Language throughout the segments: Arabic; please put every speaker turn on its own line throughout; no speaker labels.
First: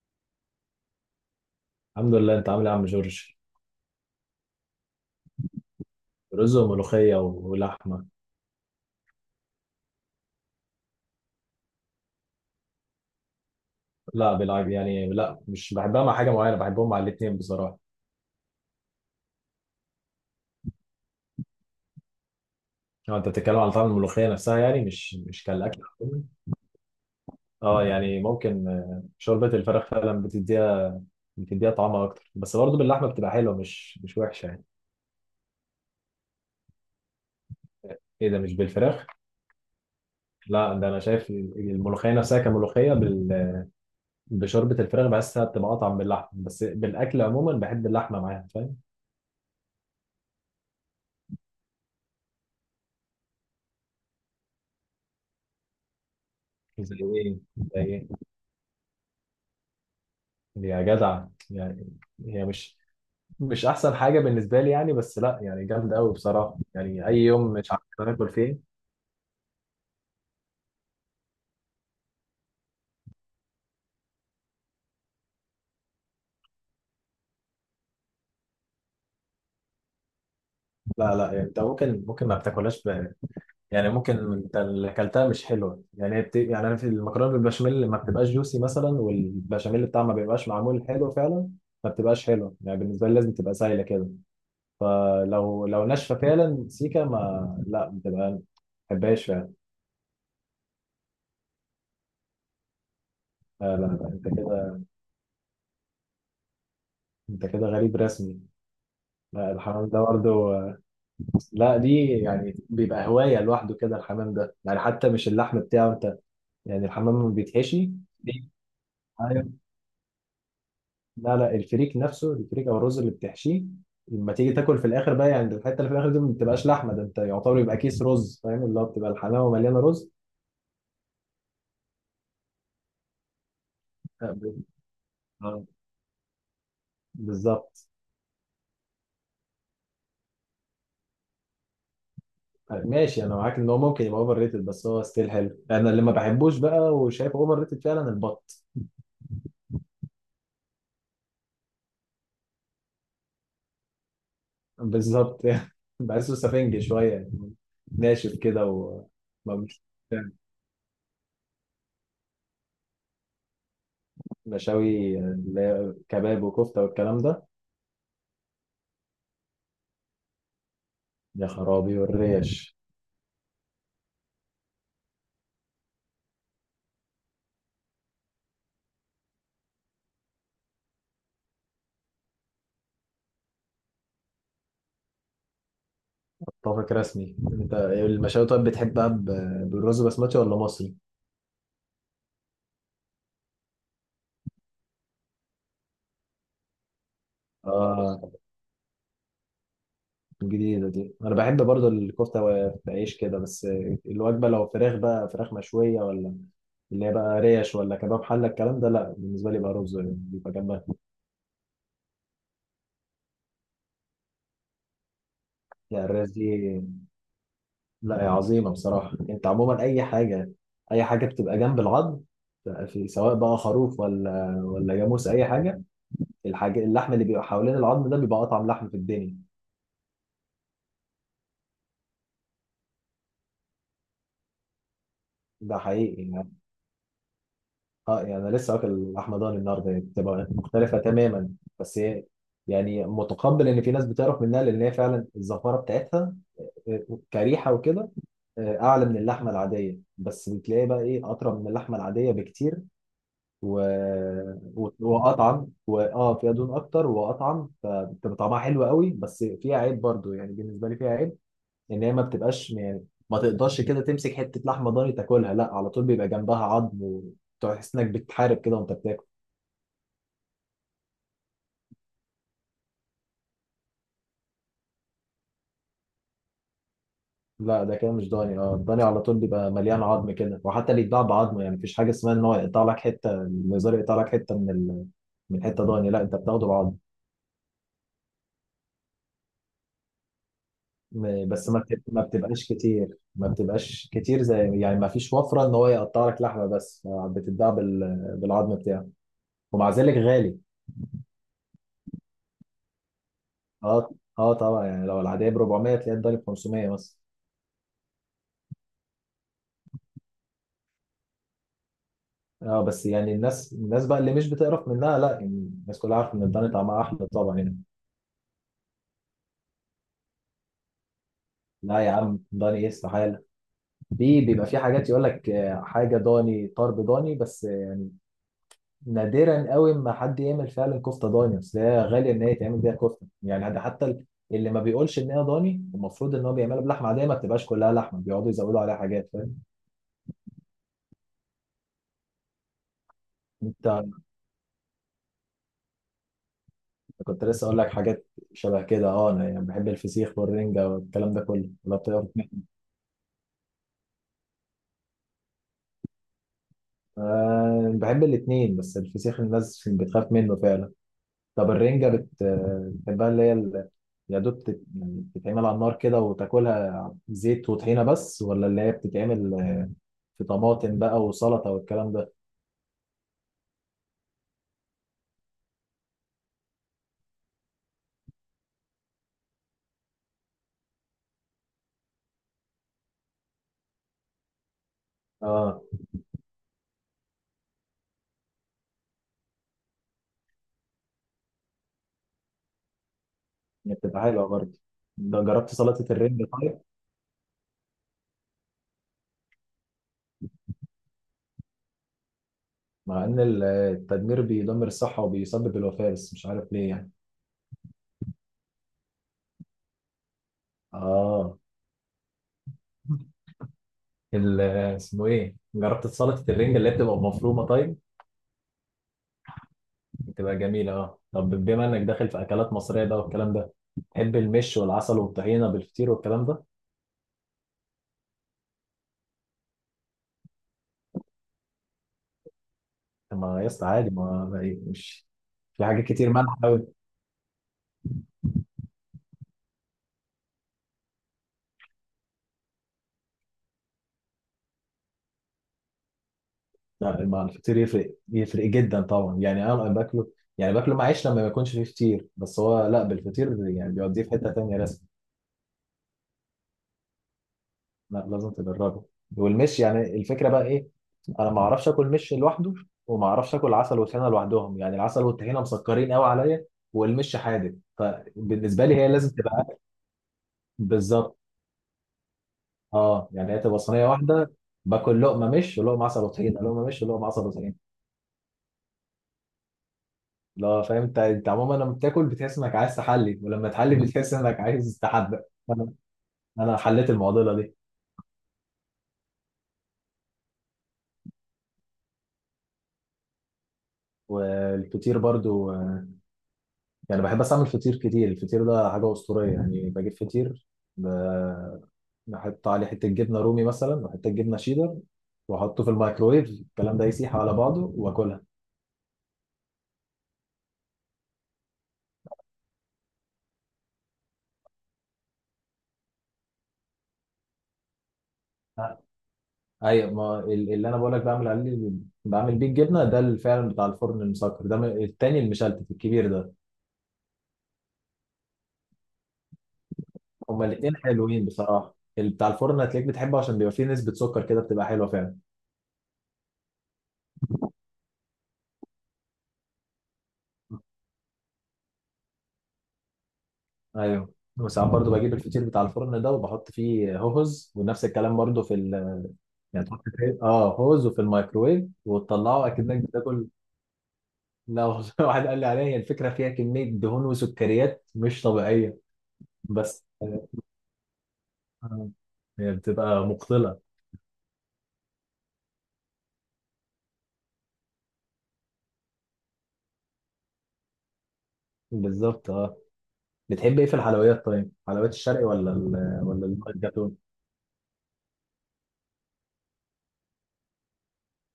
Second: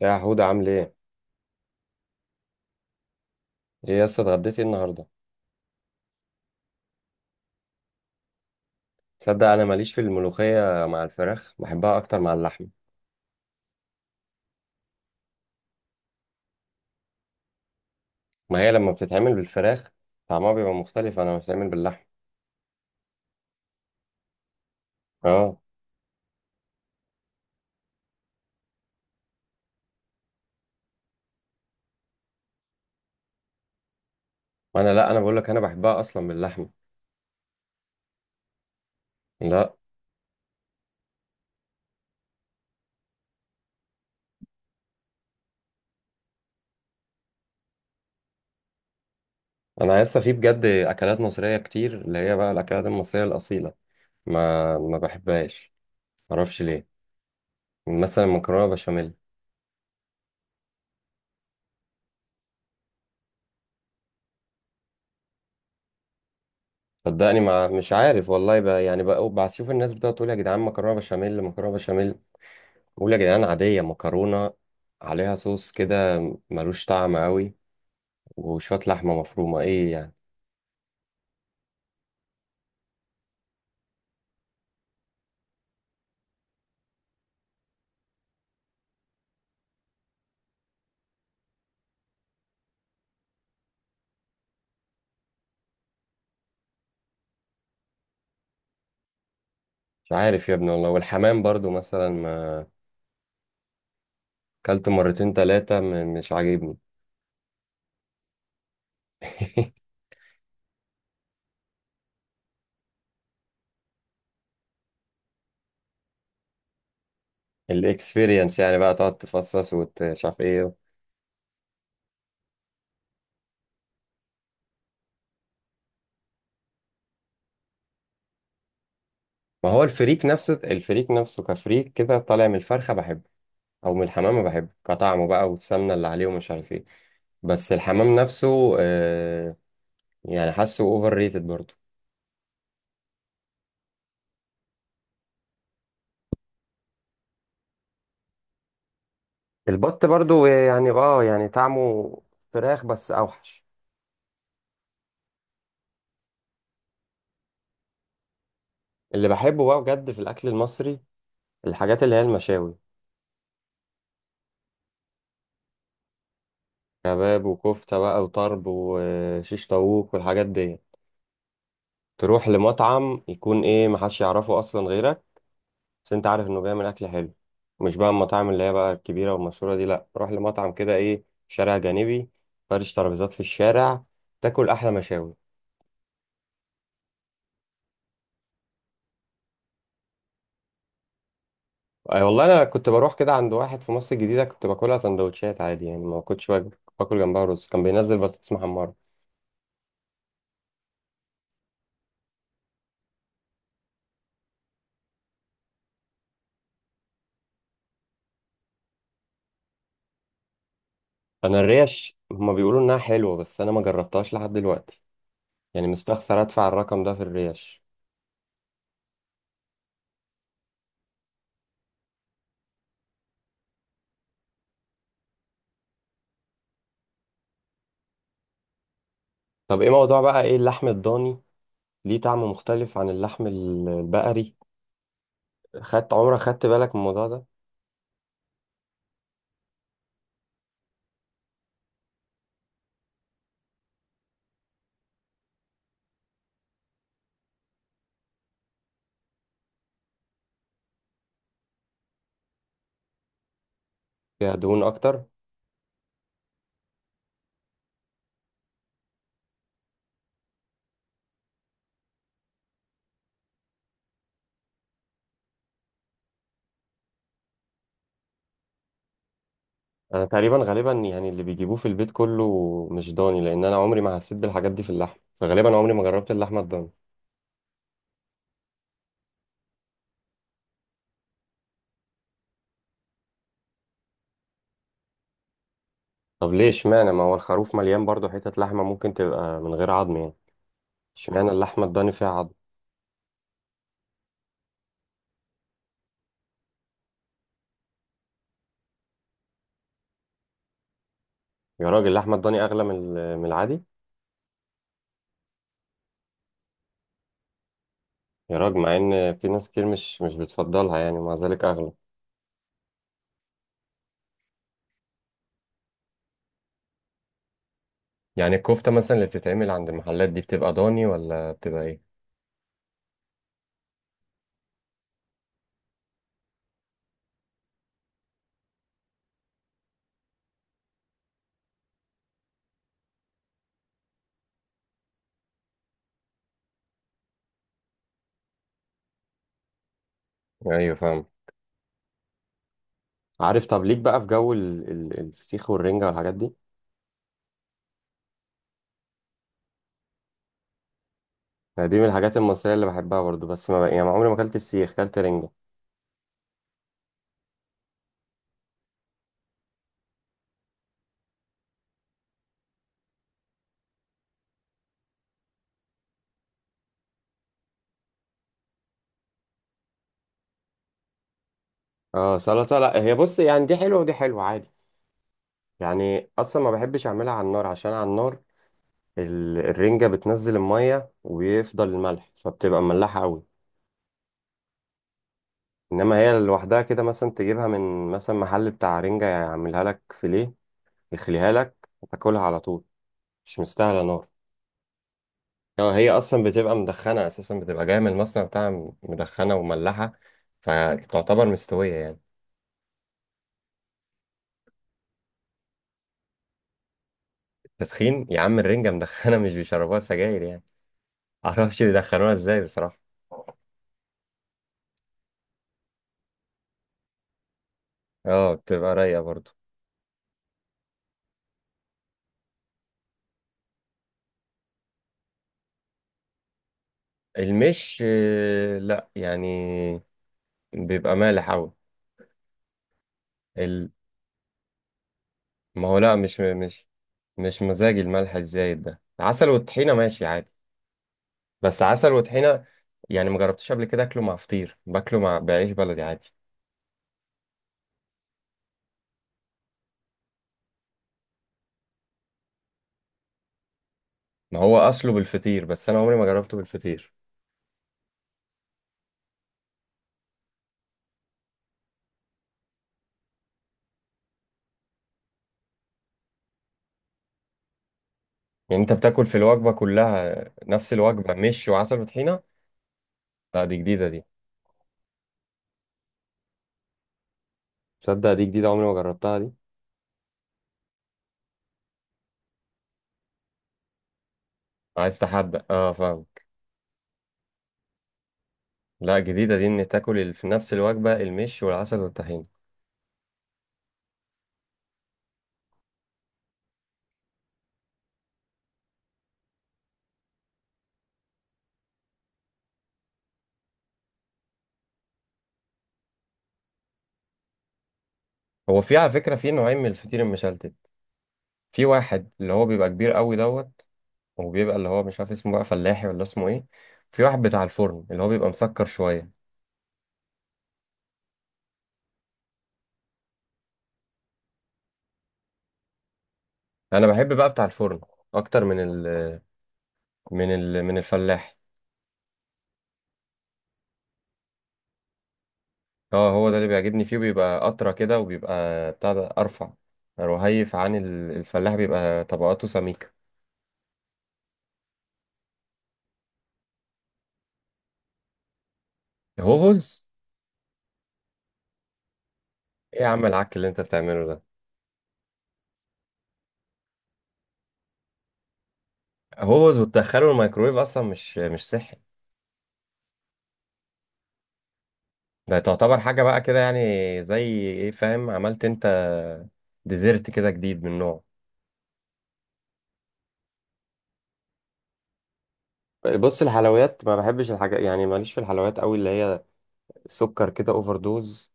يا حودة عامل ايه؟
الحمد لله، انت عامل ايه يا عم جورج؟
ايه يا اسطى اتغديتي إيه النهارده؟
رز وملوخيه ولحمه.
تصدق انا ماليش في الملوخية مع الفراخ، بحبها اكتر مع اللحم.
لا بالعب، يعني لا، مش بحبها مع حاجه معينه، بحبهم مع الاثنين بصراحه.
ما هي لما بتتعمل بالفراخ طعمها بيبقى مختلف، انا بتتعمل باللحم.
اه، انت بتتكلم على طعم الملوخيه نفسها، يعني مش
اه.
كالاكل عموماً. اه يعني ممكن. شوربه الفراخ فعلا بتديها طعمها اكتر، بس برضه باللحمه بتبقى حلوه، مش وحشه يعني.
وانا لا، انا بقول لك انا بحبها اصلا باللحم.
ايه ده، مش بالفراخ؟
لا.
لا، ده انا شايف الملوخيه نفسها كملوخيه بشوربه الفراخ بحسها بتبقى اطعم، باللحمه بس بالاكل عموما بحب اللحمه معاها، فاهم؟
انا لسه في بجد اكلات مصرية كتير اللي هي بقى الاكلات المصرية الاصيلة ما بحبهاش. معرفش ليه.
زي ايه؟ زي ايه؟
مثلا مكرونة بشاميل.
يا جدع يعني. هي مش احسن حاجه بالنسبه لي يعني، بس لا يعني جامد قوي بصراحه، يعني اي
صدقني
يوم
ما
مش عارف
مش
ناكل
عارف والله
فيه.
بقى يعني بقى بشوف الناس بتقعد تقول يا جدعان مكرونة بشاميل، مكرونة بشاميل. بقول يا جدعان عادية، مكرونة عليها صوص كده، ملوش طعم قوي وشوية لحمة مفرومة، ايه يعني.
لا لا، يعني انت ممكن ما بتاكلهاش يعني ممكن انت اللي اكلتها مش حلوه، يعني هي يعني انا في المكرونه بالبشاميل ما بتبقاش جوسي مثلا، والبشاميل بتاعها ما بيبقاش معمول حلو فعلا. ما بتبقاش حلوه يعني بالنسبه لي، لازم تبقى سايله كده. فلو ناشفه فعلا سيكا، ما لا بتبقى، ما بحبهاش فعلا.
مش عارف يا ابني والله، والحمام برضو مثلا ما
لا لا لا، انت كده
اكلت مرتين تلاتة مش عاجبني.
انت كده غريب رسمي. لا، الحمام ده برضه، لا دي يعني بيبقى هواية لوحده كده، الحمام ده يعني، حتى مش اللحم بتاعه انت، يعني الحمام ما بيتحشي. دي،
الاكسبيرينس يعني بقى تقعد
ايوه،
تفصص ومش عارف ايه.
لا لا، الفريك نفسه، الفريك او الرز اللي بتحشيه لما تيجي تاكل في الاخر بقى، يعني الحته اللي في الاخر دي ما بتبقاش لحمه، ده انت يعتبر يبقى كيس رز، فاهم؟ اللي هو بتبقى الحمامه
ما
مليانه
هو
رز.
الفريك نفسه الفريك نفسه كفريك كده طالع من الفرخة بحبه، او من
آه،
الحمام
ب-
بحبه كطعمه بقى
آه،
والسمنة اللي عليه ومش عارف ايه. بس
بالظبط.
الحمام نفسه يعني حاسه اوفر ريتد برضو.
آه، ماشي، انا معاك ان هو ممكن يبقى اوفر ريتد، بس هو ستيل حلو. انا اللي ما بحبوش بقى وشايفه اوفر ريتد فعلا البط.
البط برضو يعني يعني طعمه فراخ بس اوحش.
بالظبط يعني بحسه سفنج شوية يعني، ناشف كده و
اللي
ما
بحبه بقى
مش-
بجد في الاكل المصري الحاجات اللي هي المشاوي.
مشاوي، اللي هي كباب وكفتة والكلام ده.
كباب وكفتة بقى وطرب وشيش طاووق والحاجات دي.
يا خرابي،
تروح
والريش.
لمطعم يكون ايه محدش يعرفه اصلا غيرك، بس انت عارف انه بيعمل اكل حلو. مش بقى المطاعم اللي هي بقى الكبيرة والمشهورة دي، لا روح لمطعم كده ايه شارع جانبي، فرش ترابيزات في الشارع، تاكل احلى مشاوي.
اتفق رسمي، انت المشاوي طيب بتحبها بالرز بسمتي ولا مصري؟
أي والله انا كنت بروح كده عند واحد في مصر الجديده، كنت باكلها سندوتشات عادي يعني ما كنتش باكل جنبها رز، كان بينزل
اه،
بطاطس محمره.
جديدة دي. انا بحب برضو الكفتة بعيش كده بس. الوجبة لو فراخ بقى، فراخ مشوية، ولا اللي هي بقى ريش ولا كباب حلة، الكلام ده لا، بالنسبة لي بقى رز يعني بيبقى جنبها.
انا الريش هما بيقولوا انها حلوه بس انا ما جربتهاش لحد دلوقتي، يعني
يعني الريش
مستخسر ادفع
دي،
الرقم ده في الريش.
لا يا عظيمة بصراحة، انت عموما اي حاجة، اي حاجة بتبقى جنب العظم، في سواء بقى خروف، ولا جاموس، اي حاجة، الحاجة اللحم اللي بيبقى حوالين العظم ده بيبقى اطعم لحم في الدنيا.
طب ايه موضوع بقى ايه اللحم الضاني ليه طعم مختلف عن اللحم البقري؟
ده
خدت
حقيقي
عمرك
يعني.
خدت بالك من الموضوع ده؟
اه، يعني انا لسه واكل لحمة ضاني النهارده، يعني بتبقى مختلفة تماما. بس هي يعني متقبل ان في ناس بتعرف منها، لان هي فعلا الزفارة بتاعتها، آه، كريحة وكده، آه، اعلى من اللحمة العادية، بس بتلاقي بقى ايه، اطرى من اللحمة العادية بكتير و...
فيها دهون اكتر.
واطعم، فيها دهون اكتر، واطعم فبتبقى طعمها حلو قوي، بس فيها عيب برضو يعني بالنسبه لي، فيها عيب ان هي ما بتبقاش يعني، ما تقدرش كده تمسك حته لحمه ضاني تاكلها، لا على طول بيبقى جنبها عظم، وتحس انك بتحارب كده وانت بتاكل.
انا تقريبا غالبا يعني اللي بيجيبوه في البيت كله مش ضاني، لان انا عمري ما حسيت بالحاجات دي في اللحم فغالبا عمري ما جربت اللحمه الضاني.
لا، ده كده مش ضاني. اه، الضاني على طول بيبقى مليان عظم كده، وحتى اللي يتباع بعظم، يعني مفيش حاجه اسمها ان هو يقطع لك حته، الجزار يقطع لك حته من حته ضاني، لا، انت
طب
بتاخده
ليه
بعظم.
اشمعنى ما هو الخروف مليان برضه حتت لحمة ممكن تبقى من غير عظم يعني. اشمعنى
بس
اللحمة الضاني
ما
فيها عظم.
بتبقاش كتير ما بتبقاش كتير زي يعني ما فيش وفرة ان هو يقطع لك لحمة، بس بتتباع بالعظم بتاعه. ومع ذلك غالي.
يا راجل اللحمة الضاني أغلى من العادي.
اه اه طبعا، يعني لو العادية ب 400، تلاقيها الضاني ب 500 مثلا.
يا راجل، مع إن في ناس كتير مش بتفضلها يعني ومع ذلك أغلى.
اه، بس يعني الناس بقى اللي مش بتقرف منها، لا يعني الناس كلها عارفة ان الضاني طعمها احلى طبعا يعني.
يعني الكفتة مثلا اللي بتتعمل عند المحلات دي بتبقى ضاني ولا بتبقى
لا يا
إيه؟
عم، ضاني ايه، استحالة. في بيبقى في حاجات يقول لك حاجة ضاني، طرب ضاني، بس نادرا قوي ما حد يعمل فعلا كفته ضاني، اصل هي غاليه ان هي تعمل بيها كفته يعني. ده حتى اللي ما بيقولش ان هي ضاني، المفروض ان هو بيعملها بلحمه عاديه ما بتبقاش كلها لحمه، بيقعدوا يزودوا عليها حاجات، فاهم؟
أيوه فاهم. عارف، طب
انت
ليك بقى في جو الفسيخ والرنجة والحاجات دي.
كنت لسه اقول لك حاجات شبه كده. اه انا يعني بحب الفسيخ والرنجه والكلام ده كله،
أنا
ولا
دي من
بتعرف.
الحاجات المصرية اللي بحبها برضه، بس ما يعني عمري ما أكلت فسيخ، أكلت رنجة.
أه، بحب الاثنين، بس الفسيخ الناس بتخاف منه فعلا. طب الرنجه بتحبها، اللي هي يا دوب يعني بتتعمل على النار كده وتاكلها زيت وطحينة بس، ولا اللي هي بتتعمل في طماطم بقى وسلطة والكلام ده.
اه سلطة، لا هي بص يعني دي حلوة ودي حلوة عادي. يعني اصلا ما بحبش اعملها على النار عشان على النار الرنجة بتنزل المية ويفضل الملح فبتبقى مملحة قوي.
اه،
انما هي لوحدها كده مثلا تجيبها من مثلا محل بتاع رنجة يعملها لك فيليه، يخليها لك وتاكلها على طول، مش
هي
مستاهلة
بتبقى
نار.
حلوة برضه. ده، جربت
هو هي
سلطة
اصلا
الرنج
بتبقى
طيب؟
مدخنة اساسا، بتبقى جاية من المصنع بتاعها مدخنة ومملحة، فتعتبر مستوية يعني.
مع ان التدمير بيدمر الصحة وبيسبب الوفاة، بس مش عارف ليه يعني.
تدخين يا عم، الرنجة مدخنة مش بيشربوها سجاير يعني.
اه،
معرفش بيدخنوها ازاي بصراحة.
ال- اسمه ايه، جربت سلطة الرنج اللي هي بتبقى مفرومة طيب؟
اه بتبقى رايقة برضو.
بتبقى جميلة. اه طب بما انك داخل في اكلات مصرية بقى والكلام ده، تحب المش والعسل والطحينة بالفطير والكلام ده؟
المش لا يعني بيبقى مالح أوي.
طب ما يا اسطى
ال...
عادي، مش، في
ما هو
حاجات
لا،
كتير
مش
مالحة.
مش مش مزاج الملح الزايد ده، عسل والطحينة ماشي عادي، بس عسل وطحينة. يعني ما جربتش قبل كده اكله مع فطير، باكله مع بعيش بلدي عادي.
لا الفطير يفرق، يفرق جدا طبعا، يعني انا باكله، يعني باكله مع عيش لما ما يكونش فيه فطير، بس هو لا بالفطير يعني بيوديه في حته
ما هو
تانيه رسمي.
اصله بالفطير بس انا عمري ما جربته بالفطير.
لا، لازم تجربه. والمش يعني الفكره بقى ايه، انا ما اعرفش اكل مش لوحده، وما اعرفش اكل عسل وطحينه لوحدهم، يعني العسل والطحينه مسكرين قوي عليا، والمش حادق،
يعني
فبالنسبه
انت
لي هي
بتاكل
لازم
في
تبقى
الوجبة كلها نفس الوجبة
بالظبط.
مش وعسل وطحينة؟
اه، يعني هي
لا دي
تبقى صينيه
جديدة دي.
واحده، باكل لقمه مش ولقمه عسل وطحينه، لقمه مش ولقمه عسل وطحينه.
تصدق دي جديدة عمري ما جربتها دي.
لا، فاهم انت عموما لما بتاكل بتحس انك عايز تحلي، ولما تحلي بتحس انك عايز
عايز
تحدى.
تحدى، اه
انا
فاهمك.
انا حليت المعضله دي.
لا جديدة دي، ان تاكل في نفس الوجبة المش والعسل والطحينة.
والفطير برضو، يعني بحب بس اعمل فطير كتير، الفطير ده حاجه اسطوريه يعني. بجيب فطير، ب- بحط عليه حته جبنه رومي مثلا، وحته جبنه شيدر، واحطه في الميكرويف، الكلام ده يسيح على بعضه واكلها.
هو في على فكرة في نوعين من الفطير المشلتت. في واحد اللي هو بيبقى كبير قوي دوت. وبيبقى اللي هو مش عارف اسمه بقى فلاحي ولا اسمه ايه. في واحد بتاع الفرن اللي هو بيبقى مسكر
آه.
شوية.
ايوه ما اللي انا بقول لك بعمل عليه، بعمل بيه الجبنه ده، اللي فعلا بتاع الفرن المسكر ده، التاني المشلتت الكبير ده.
انا بحب بقى بتاع الفرن اكتر من ال من
هما
ال
الاثنين
من
حلوين
الفلاح.
بصراحه، بتاع الفرن هتلاقيك بتحبه عشان بيبقى فيه نسبه سكر كده بتبقى حلوه فعلا.
اه، هو ده اللي بيعجبني فيه بيبقى اطرى كده وبيبقى بتاع ده ارفع، رهيف عن الفلاح بيبقى طبقاته سميكة.
ايوه. وساعات برضو بجيب الفطير بتاع الفرن ده وبحط فيه هوز، ونفس الكلام برضو يعني تحط
هوز.
فيه هوز، وفي الميكرويف، وتطلعه اكنك
ايه يا عم
بتاكل.
العك اللي انت بتعمله ده.
لا والله واحد قال لي عليها، هي الفكره فيها كميه دهون وسكريات مش طبيعيه،
هوز
بس.
وتدخله الميكرويف اصلا مش صحي.
آه. هي بتبقى مقتله.
ده تعتبر حاجة بقى كده، يعني زي ايه، فاهم عملت انت ديزرت كده جديد من نوعه.
بالظبط. اه بتحب ايه في الحلويات طيب؟ حلويات الشرقي ولا
بص،
ولا
الحلويات
الجاتون؟
ما بحبش الحاجات يعني ماليش في الحلويات قوي اللي هي السكر كده اوفر دوز.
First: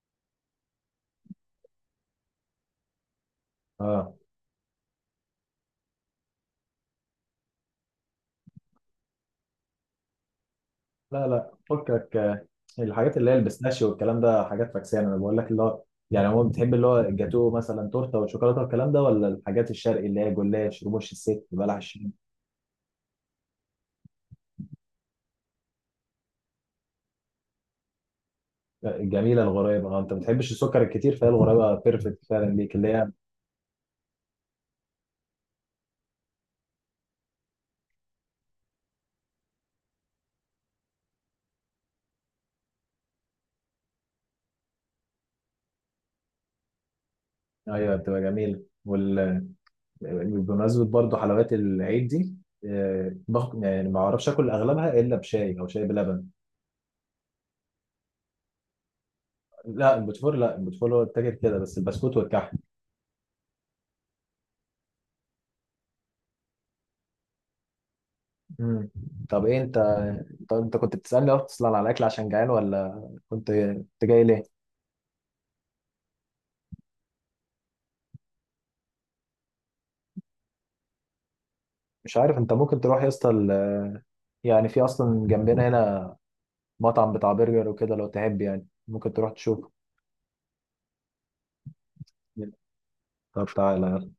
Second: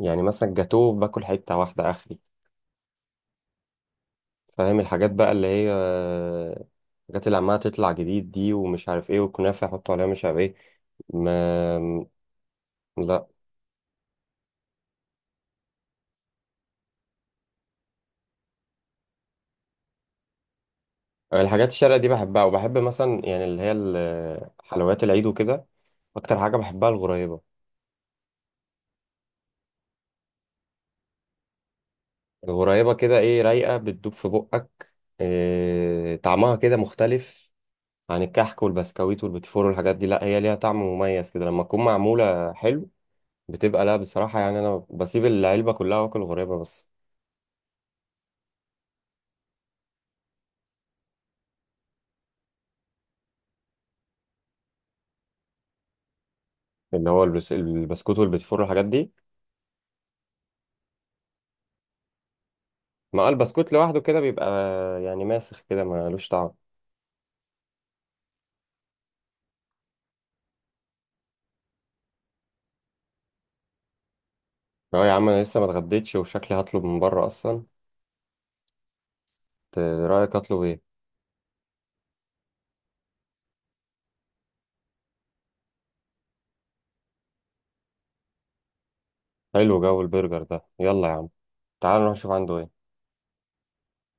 يعني مثلا جاتوه باكل حته واحده اخري.
اه،
فاهم الحاجات بقى اللي هي الحاجات اللي عماله تطلع جديد دي ومش عارف ايه والكنافه يحطوا عليها مش عارف ايه.
لا
ما
لا فكك، الحاجات
لا،
اللي هي البيستاشيو والكلام ده حاجات فاكسيه، انا بقول لك اللي هو يعني. هو بتحب اللي هو الجاتو، مثلا تورته والشوكولاته والكلام ده، ولا الحاجات الشرقي اللي هي جلاش، رموش الست،
الحاجات
بلح
الشرقية دي
الشام؟
بحبها، وبحب مثلا يعني اللي هي حلويات العيد وكده. اكتر حاجه بحبها الغريبه.
آه، الجميله الغريبه، انت ما بتحبش السكر الكتير، فهي الغريبه بيرفكت فعلا ليك اللي
الغريبه
هي.
كده ايه، رايقه بتدوب في بقك. إيه طعمها كده مختلف عن الكحك والبسكويت والبيتفور والحاجات دي، لا هي ليها طعم مميز كده لما تكون معمولة حلو. بتبقى، لا بصراحة يعني، أنا بسيب العلبة كلها وآكل غريبة بس.
ايوه، بتبقى جميله بمناسبه برضه حلويات العيد دي. آه، باخد، يعني ما اعرفش اكل اغلبها الا بشاي او شاي بلبن.
اللي هو البسكوت والبيتفور والحاجات دي.
لا البوتفور هو التاجر كده، بس البسكوت والكحك.
ما البسكوت لوحده كده بيبقى يعني ماسخ كده ملوش طعم.
مم. طب ايه انت، طب انت كنت بتسألني اصلا على الاكل عشان جعان، ولا كنت جاي ليه؟
اه يا عم، أنا لسه ما اتغديتش وشكلي هطلب من بره أصلا. رأيك أطلب إيه؟
مش عارف، انت ممكن تروح يا اسطى يعني في اصلا جنبنا هنا مطعم بتاع برجر وكده، لو تحب يعني ممكن تروح تشوف.
حلو جو البرجر ده، يلا يا عم تعال نروح نشوف عنده إيه.
طب تعالى.